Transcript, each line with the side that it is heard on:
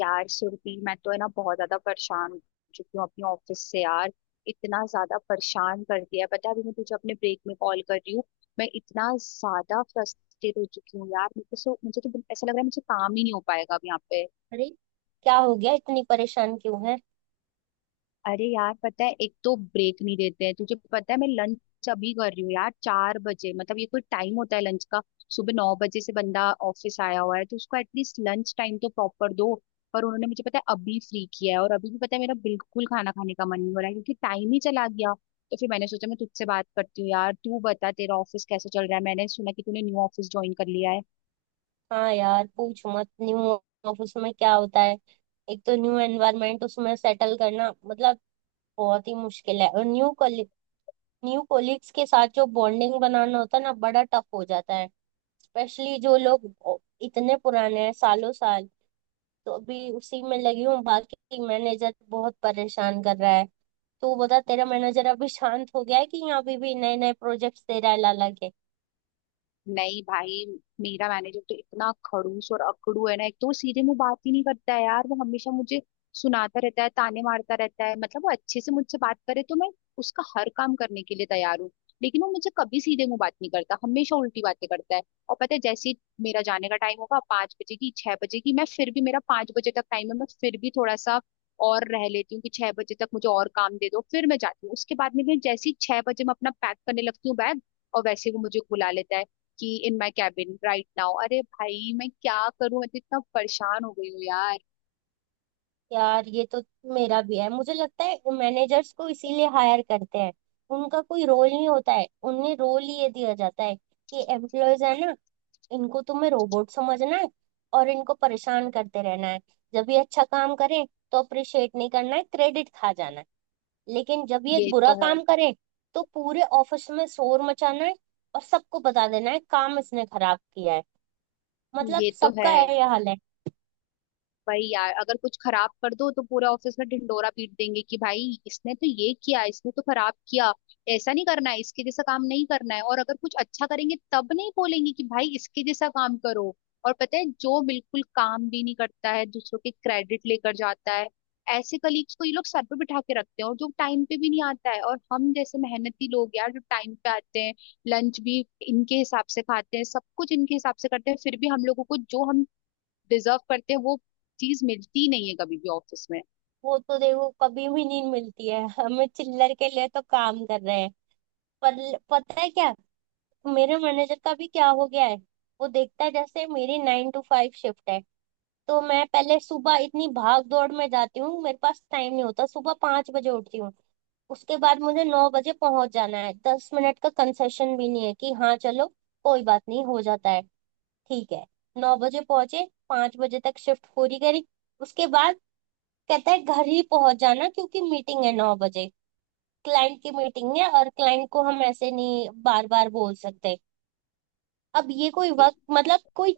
left: यार सुरभि मैं तो है ना बहुत ज्यादा परेशान हो चुकी हूँ अपने ऑफिस से यार। इतना ज्यादा परेशान कर दिया है। पता है अभी मैं तुझे अपने ब्रेक में कॉल कर रही हूँ। मैं इतना ज्यादा फ्रस्ट्रेट हो चुकी हूँ यार। मुझे तो ऐसा लग रहा है मुझे काम ही नहीं हो पाएगा अब यहाँ पे।
right: अरे क्या हो गया, इतनी परेशान क्यों है।
left: अरे यार पता है एक तो ब्रेक नहीं देते हैं। तुझे पता है मैं लंच अभी कर रही हूँ यार 4 बजे। मतलब ये कोई टाइम होता है लंच का। सुबह 9 बजे से बंदा ऑफिस आया हुआ है तो उसको एटलीस्ट लंच टाइम तो प्रॉपर दो। पर उन्होंने मुझे पता है अभी फ्री किया है, और अभी भी पता है मेरा बिल्कुल खाना खाने का मन नहीं हो रहा है क्योंकि टाइम ही चला गया। तो फिर मैंने सोचा मैं तुझसे बात करती हूँ यार। तू बता तेरा ऑफिस कैसे चल रहा है। मैंने सुना कि तूने न्यू ऑफिस ज्वाइन कर लिया है।
right: हाँ यार पूछ मत। न्यू ऑफिस में क्या होता है। एक तो न्यू एनवायरनमेंट उसमें सेटल करना मतलब बहुत ही मुश्किल है, और न्यू कोलिग्स के साथ जो बॉन्डिंग बनाना होता है ना बड़ा टफ हो जाता है। स्पेशली जो लोग इतने पुराने हैं सालों साल। तो अभी उसी में लगी हूँ, बाकी मैनेजर बहुत परेशान कर रहा है। तू बता, तेरा मैनेजर अभी शांत हो गया है कि यहाँ अभी भी नए नए प्रोजेक्ट्स दे रहा है लाला के।
left: नहीं भाई। मेरा मैनेजर तो इतना खड़ूस और अकड़ू है ना, एक तो वो सीधे मुंह बात ही नहीं करता है यार। वो हमेशा मुझे सुनाता रहता है, ताने मारता रहता है। मतलब वो अच्छे से मुझसे बात करे तो मैं उसका हर काम करने के लिए तैयार हूँ। लेकिन वो मुझे कभी सीधे मुंह बात नहीं करता, हमेशा उल्टी बातें करता है। और पता है जैसे ही मेरा जाने का टाइम होगा, 5 बजे की, 6 बजे की, मैं फिर भी, मेरा 5 बजे तक टाइम है, मैं फिर भी थोड़ा सा और रह लेती हूँ कि 6 बजे तक मुझे और काम दे दो फिर मैं जाती हूँ। उसके बाद में भी जैसे ही 6 बजे मैं अपना पैक करने लगती हूँ बैग, और वैसे ही वो मुझे बुला लेता है कि in my cabin right now. अरे भाई मैं क्या करूं, मैं तो इतना परेशान हो गई हूँ यार।
right: यार ये तो मेरा भी है। मुझे लगता है मैनेजर्स को इसीलिए हायर करते हैं, उनका कोई रोल नहीं होता है। उन्हें रोल ये दिया जाता है कि एम्प्लॉयज है ना, इनको तुम्हें रोबोट समझना है और इनको परेशान करते रहना है। जब ये अच्छा काम करें तो अप्रिशिएट नहीं करना है, क्रेडिट खा जाना है। लेकिन जब ये एक
left: ये
right: बुरा
left: तो है।
right: काम करें तो पूरे ऑफिस में शोर मचाना है और सबको बता देना है काम इसने खराब किया है। मतलब
left: ये तो है।
right: सबका है यह हाल है।
left: वही यार, अगर कुछ खराब कर दो तो पूरा ऑफिस में ढिंडोरा पीट देंगे कि भाई इसने तो ये किया, इसने तो खराब किया, ऐसा नहीं करना है, इसके जैसा काम नहीं करना है। और अगर कुछ अच्छा करेंगे तब नहीं बोलेंगे कि भाई इसके जैसा काम करो। और पता है, जो बिल्कुल काम भी नहीं करता है, दूसरों के क्रेडिट लेकर जाता है, ऐसे कलीग्स को ये लोग सर पे बिठा के रखते हैं। और जो टाइम पे भी नहीं आता है, और हम जैसे मेहनती लोग यार जो टाइम पे आते हैं, लंच भी इनके हिसाब से खाते हैं, सब कुछ इनके हिसाब से करते हैं, फिर भी हम लोगों को जो हम डिजर्व करते हैं वो चीज मिलती नहीं है कभी भी ऑफिस में।
right: वो तो देखो कभी भी नहीं मिलती है, हमें चिल्लर के लिए तो काम कर रहे हैं। पर पता है क्या, मेरे मैनेजर का भी क्या हो गया है। वो देखता है जैसे मेरी 9 टू 5 शिफ्ट है, तो मैं पहले सुबह इतनी भाग दौड़ में जाती हूँ, मेरे पास टाइम नहीं होता। सुबह 5 बजे उठती हूँ, उसके बाद मुझे 9 बजे पहुंच जाना है। 10 मिनट का कंसेशन भी नहीं है कि हाँ चलो कोई बात नहीं हो जाता है, ठीक है। 9 बजे पहुंचे, 5 बजे तक शिफ्ट पूरी करी। उसके बाद कहता है घर ही पहुंच जाना क्योंकि मीटिंग है 9 बजे। क्लाइंट की मीटिंग है और क्लाइंट को हम ऐसे नहीं बार बार बोल सकते। अब ये कोई
left: ये-
right: वक्त, मतलब कोई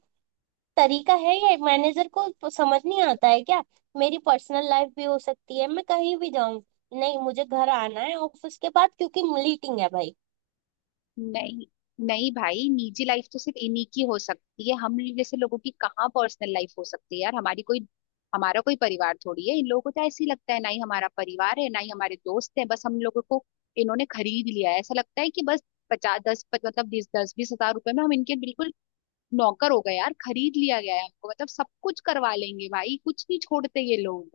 right: तरीका है, या मैनेजर को समझ नहीं आता है क्या। मेरी पर्सनल लाइफ भी हो सकती है, मैं कहीं भी जाऊं। नहीं, मुझे घर आना है ऑफिस के बाद क्योंकि मीटिंग है भाई।
left: नहीं नहीं भाई, निजी लाइफ तो सिर्फ इन्हीं की हो सकती है। हम जैसे लोगों की कहाँ पर्सनल लाइफ हो सकती है यार। हमारी कोई हमारा कोई परिवार थोड़ी है, इन लोगों को तो ऐसे ही लगता है, ना ही हमारा परिवार है ना ही हमारे दोस्त हैं, बस हम लोगों को इन्होंने खरीद लिया है, ऐसा लगता है कि बस मतलब ₹20,000 में हम इनके बिल्कुल नौकर हो गए यार। खरीद लिया गया है हमको। मतलब सब कुछ करवा लेंगे भाई, कुछ नहीं छोड़ते ये लोग।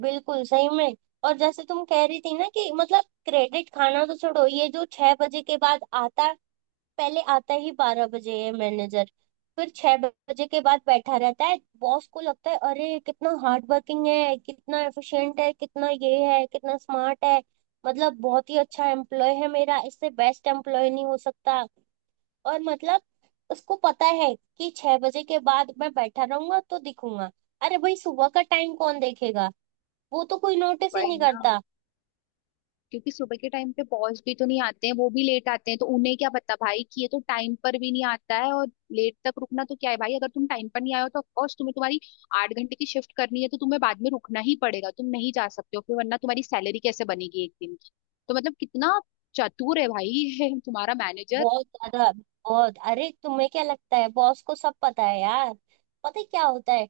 right: बिल्कुल, सही में। और जैसे तुम कह रही थी ना कि मतलब क्रेडिट खाना तो छोड़ो, ये जो 6 बजे के बाद आता है, पहले आता ही 12 बजे है मैनेजर। फिर 6 बजे के बाद बैठा रहता है, बॉस को लगता है अरे कितना हार्ड वर्किंग है, कितना एफिशिएंट है, कितना ये है, कितना स्मार्ट है। मतलब बहुत ही अच्छा एम्प्लॉय है मेरा, इससे बेस्ट एम्प्लॉय नहीं हो सकता। और मतलब उसको पता है कि 6 बजे के बाद मैं बैठा रहूंगा तो दिखूंगा। अरे भाई, सुबह का टाइम कौन देखेगा, वो तो कोई नोटिस ही
left: भाई
right: नहीं
left: ना,
right: करता।
left: क्योंकि सुबह के टाइम पे बॉस भी तो नहीं आते हैं, वो भी लेट आते हैं, तो उन्हें क्या पता भाई कि ये तो टाइम पर भी नहीं आता है। और लेट तक रुकना तो क्या है भाई, अगर तुम टाइम पर नहीं आए हो तो ऑफकोर्स तुम्हें, तुम्हारी 8 घंटे की शिफ्ट करनी है, तो तुम्हें बाद में रुकना ही पड़ेगा। तुम नहीं जा सकते हो फिर, वरना तुम्हारी सैलरी कैसे बनेगी एक दिन की। तो मतलब कितना चतुर है भाई ये तुम्हारा मैनेजर।
right: बहुत ज्यादा। बहुत। अरे तुम्हें क्या लगता है बॉस को सब पता है यार। पता है क्या होता है,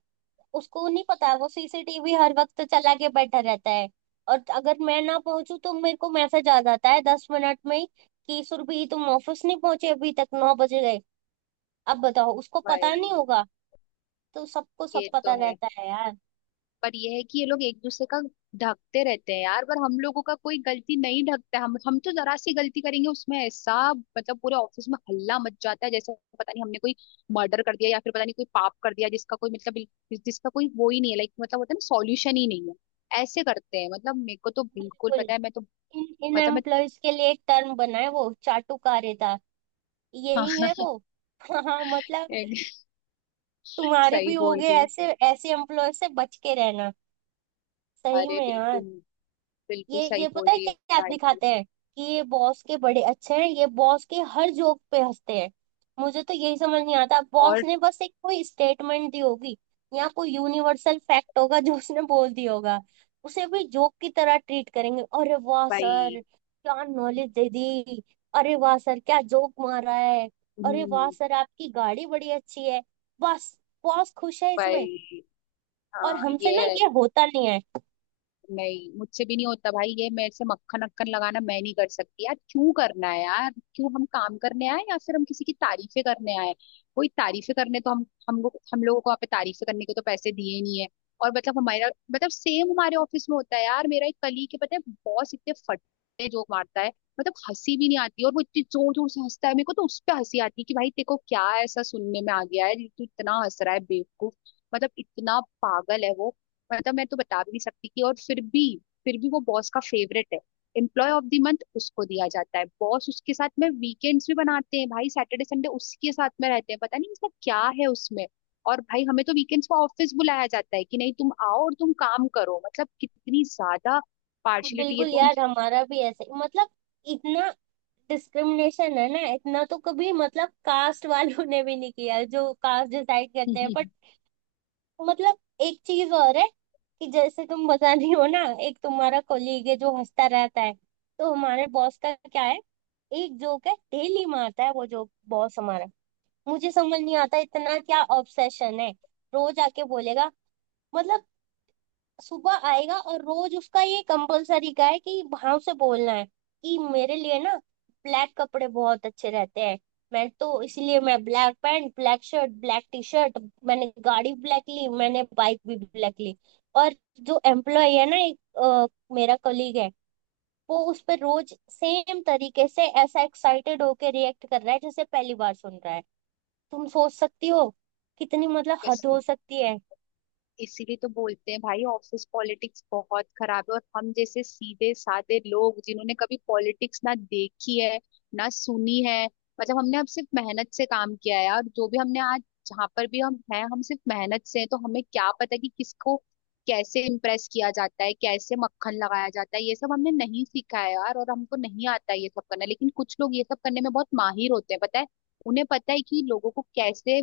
right: उसको नहीं पता। वो सीसीटीवी हर वक्त चला के बैठा रहता है। और अगर मैं ना पहुंचू तो मेरे को मैसेज आ जाता है 10 मिनट में ही, कि सुरभि तुम ऑफिस नहीं पहुंचे अभी तक, 9 बज गए। अब बताओ उसको पता नहीं
left: भाई
right: होगा। तो सबको सब
left: ये तो
right: पता
left: है।
right: रहता है यार।
left: पर यह है कि ये लोग एक दूसरे का ढकते रहते हैं यार, पर हम लोगों का कोई गलती नहीं ढकता। हम तो जरा सी गलती करेंगे, उसमें ऐसा मतलब पूरे ऑफिस में हल्ला मच जाता है, जैसे पता नहीं हमने कोई मर्डर कर दिया या फिर पता नहीं कोई पाप कर दिया जिसका कोई मतलब जिसका कोई वो ही नहीं है, लाइक मतलब होता है ना, सॉल्यूशन ही नहीं है। ऐसे करते हैं। मतलब मेरे को तो बिल्कुल
right: बिल्कुल।
left: पता है, मैं तो
right: इन इन
left: मतलब मैं
right: एम्प्लॉयज के लिए एक टर्म बना है, वो चाटुकारिता। यही
left: हाँ।
right: है वो। हाँ मतलब, तुम्हारे
left: सही
right: भी हो
left: बोल
right: गए
left: रही।
right: ऐसे। ऐसे एम्प्लॉयर से बच के रहना, सही
left: अरे
right: में यार।
left: बिल्कुल, बिल्कुल
right: ये
left: सही
right: ये
left: बोल
right: पता है
left: रही
right: क्या
left: है।
right: क्या
left: भाई तू।
right: दिखाते हैं, कि ये बॉस के बड़े अच्छे हैं, ये बॉस के हर जोक पे हंसते हैं। मुझे तो यही समझ नहीं आता, बॉस
left: और
right: ने बस एक कोई स्टेटमेंट दी होगी या कोई यूनिवर्सल फैक्ट होगा जो उसने बोल दिया होगा, उसे भी जोक की तरह ट्रीट करेंगे। अरे वाह सर,
left: भाई।
right: क्या नॉलेज दे दी। अरे वाह सर, क्या जोक मारा है। अरे वाह
left: हम्म।
right: सर, आपकी गाड़ी बड़ी अच्छी है। बस बॉस खुश है इसमें।
left: भाई
right: और
left: हाँ
right: हमसे
left: ये
right: ना
left: है।
right: ये होता नहीं है।
left: नहीं मुझसे भी नहीं होता भाई, ये मेरे से मक्खन अक्खन लगाना मैं नहीं कर सकती यार। क्यों करना है यार, क्यों हम काम करने आए या फिर हम किसी की तारीफें करने आए। कोई तारीफें करने तो, हम लोग, हम लोगों को यहाँ पे तारीफें करने के तो पैसे दिए नहीं है। और मतलब हमारा, मतलब सेम हमारे ऑफिस में होता है यार। मेरा एक कलीग है, पता है बॉस इतने फटे जोक मारता है, मतलब हंसी भी नहीं आती, और वो इतनी जोर जोर से हंसता है। मेरे को तो उस पे हंसी आती है कि भाई तेरे को क्या ऐसा सुनने में आ गया है जो तू इतना हंस रहा है बेवकूफ। मतलब इतना पागल है वो, मतलब मैं तो बता भी नहीं सकती कि, और फिर भी वो बॉस का फेवरेट है। एम्प्लॉय ऑफ द मंथ उसको दिया जाता है, बॉस उसके साथ में वीकेंड्स भी बनाते हैं भाई, सैटरडे संडे उसके साथ में रहते हैं, पता नहीं इसका क्या है उसमें। और भाई हमें तो वीकेंड्स को ऑफिस बुलाया जाता है कि नहीं तुम आओ और तुम काम करो। मतलब कितनी ज्यादा पार्शलिटी है।
right: बिल्कुल यार, हमारा भी ऐसे, मतलब इतना डिस्क्रिमिनेशन है ना, इतना तो कभी मतलब कास्ट वालों ने भी नहीं किया जो कास्ट डिसाइड करते हैं, बट
left: तुम
right: मतलब एक चीज और है, कि जैसे तुम बता रही हो ना, एक तुम्हारा कोलीग है जो हंसता रहता है, तो हमारे बॉस का क्या है, एक जोक है डेली मारता है वो जोक बॉस हमारा। मुझे समझ नहीं आता इतना क्या ऑब्सेशन है। रोज आके बोलेगा, मतलब सुबह आएगा, और रोज उसका ये कंपलसरी का है कि भाव से बोलना है कि मेरे लिए ना ब्लैक कपड़े बहुत अच्छे रहते हैं, मैं तो इसलिए मैं black pant black shirt black T shirt, मैंने गाड़ी ब्लैक ली, मैंने बाइक भी ब्लैक ली। और जो एम्प्लॉय है ना, एक मेरा कलीग है, वो उस पर रोज सेम तरीके से ऐसा एक्साइटेड होके रिएक्ट कर रहा है जैसे पहली बार सुन रहा है। तुम सोच सकती हो कितनी मतलब हद हो सकती है।
left: इसीलिए तो बोलते हैं भाई, ऑफिस पॉलिटिक्स बहुत खराब है, और हम जैसे सीधे साधे लोग जिन्होंने कभी पॉलिटिक्स ना देखी है ना सुनी है, मतलब हमने अब सिर्फ मेहनत से काम किया है यार। जो भी हमने आज, जहाँ पर भी हम हैं, हम सिर्फ मेहनत से हैं, तो हमें क्या पता कि किसको कैसे इम्प्रेस किया जाता है, कैसे मक्खन लगाया जाता है, ये सब हमने नहीं सीखा है यार, और हमको नहीं आता है ये सब करना। लेकिन कुछ लोग ये सब करने में बहुत माहिर होते हैं, पता है। उन्हें पता है कि लोगों को कैसे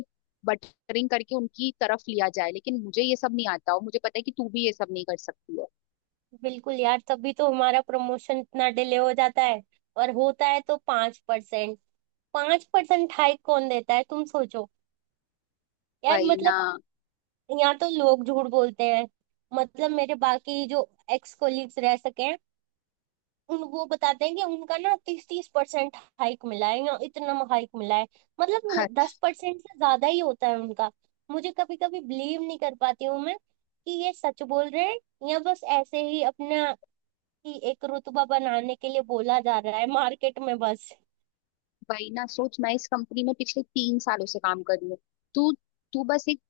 left: रिंग करके उनकी तरफ लिया जाए, लेकिन मुझे ये सब नहीं आता, और मुझे पता है कि तू भी ये सब नहीं कर सकती है।
right: बिल्कुल यार, तभी तो हमारा प्रमोशन इतना डिले हो जाता है, और होता है तो 5%। 5% हाइक कौन देता है, तुम सोचो यार,
left: वही ना।
right: मतलब यहाँ तो लोग झूठ बोलते हैं। मतलब मेरे बाकी जो एक्स कोलीग्स रह सके हैं, उन वो बताते हैं कि उनका ना तीस तीस परसेंट हाइक मिला है या इतना हाइक मिला है। मतलब
left: हर
right: 10% से ज्यादा ही होता है उनका। मुझे कभी कभी बिलीव नहीं कर पाती हूँ मैं कि ये सच बोल रहे हैं, या बस ऐसे ही अपना, कि एक रुतबा बनाने के लिए बोला जा रहा है मार्केट में बस।
left: वही ना, सोच मैं इस कंपनी में पिछले 3 सालों से काम कर रही हूँ। तू तू बस एक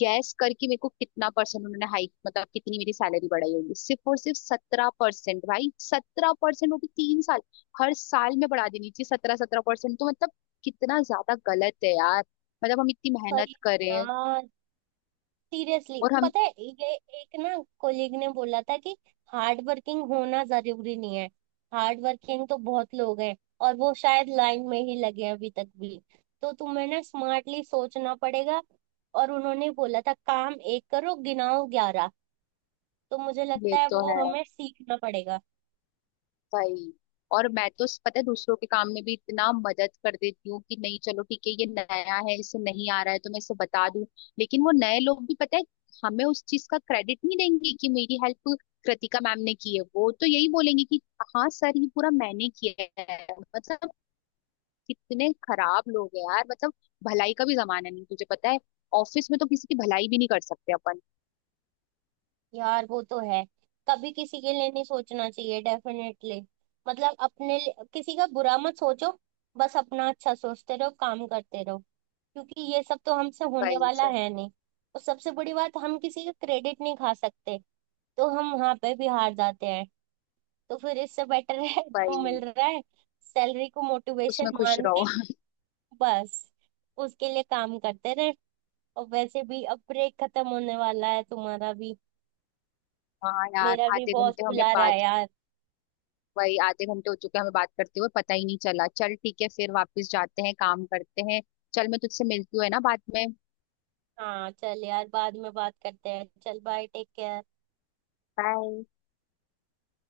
left: गैस करके, मेरे को कितना परसेंट उन्होंने हाइक, मतलब कितनी मेरी सैलरी बढ़ाई होगी, सिर्फ और सिर्फ 17% भाई। 17%, वो भी 3 साल। हर साल में बढ़ा देनी चाहिए 17-17%। तो मतलब कितना ज्यादा गलत है यार, मतलब हम इतनी
right: सही
left: मेहनत
right: है
left: करें
right: यार। सीरियसली,
left: और हम।
right: पता है, ये एक ना कोलीग ने बोला था कि हार्ड वर्किंग होना जरूरी नहीं है, हार्ड वर्किंग तो बहुत लोग हैं और वो शायद लाइन में ही लगे हैं अभी तक भी, तो तुम्हें ना स्मार्टली सोचना पड़ेगा। और उन्होंने बोला था काम एक करो गिनाओ 11, तो मुझे लगता
left: ये
right: है
left: तो
right: वो
left: है।
right: हमें सीखना पड़ेगा।
left: वही। और मैं तो पता है दूसरों के काम में भी इतना मदद कर देती हूँ कि नहीं चलो ठीक है, ये नया है, इसे नहीं आ रहा है, तो मैं इसे बता दूं। लेकिन वो नए लोग भी, पता है, हमें उस चीज का क्रेडिट नहीं देंगे कि मेरी हेल्प कृतिका मैम ने की है, वो तो यही बोलेंगे कि हाँ सर ये पूरा मैंने किया है। मतलब कितने खराब लोग हैं यार, मतलब भलाई का भी जमाना नहीं, तुझे पता है। ऑफिस में तो किसी की भलाई भी नहीं कर सकते अपन।
right: यार वो तो है, कभी किसी के लिए नहीं सोचना चाहिए, डेफिनेटली। मतलब किसी का बुरा मत सोचो, बस अपना अच्छा सोचते रहो, काम करते रहो, क्योंकि ये सब तो हमसे होने
left: वही
right: वाला
left: से
right: है नहीं। और सबसे बड़ी बात, हम किसी का क्रेडिट नहीं खा सकते, तो हम वहां पे भी हार जाते हैं। तो फिर इससे बेटर है जो
left: वही,
right: मिल रहा है सैलरी को मोटिवेशन
left: उसमें खुश
right: मान
left: रहो।
right: के, बस उसके लिए काम करते रहे। और वैसे भी अब ब्रेक खत्म होने वाला है तुम्हारा भी,
left: हाँ यार,
right: मेरा भी
left: आधे
right: बॉस
left: घंटे हमें
right: बुला रहा
left: बात।
right: है यार।
left: वही, आधे घंटे हो चुके हैं हमें बात करते हुए, पता ही नहीं चला। चल ठीक है फिर, वापस जाते हैं, काम करते हैं। चल, मैं तुझसे मिलती हूँ है ना बाद में।
right: हाँ चल यार, बाद में बात करते हैं, चल बाय, टेक केयर।
left: बाय।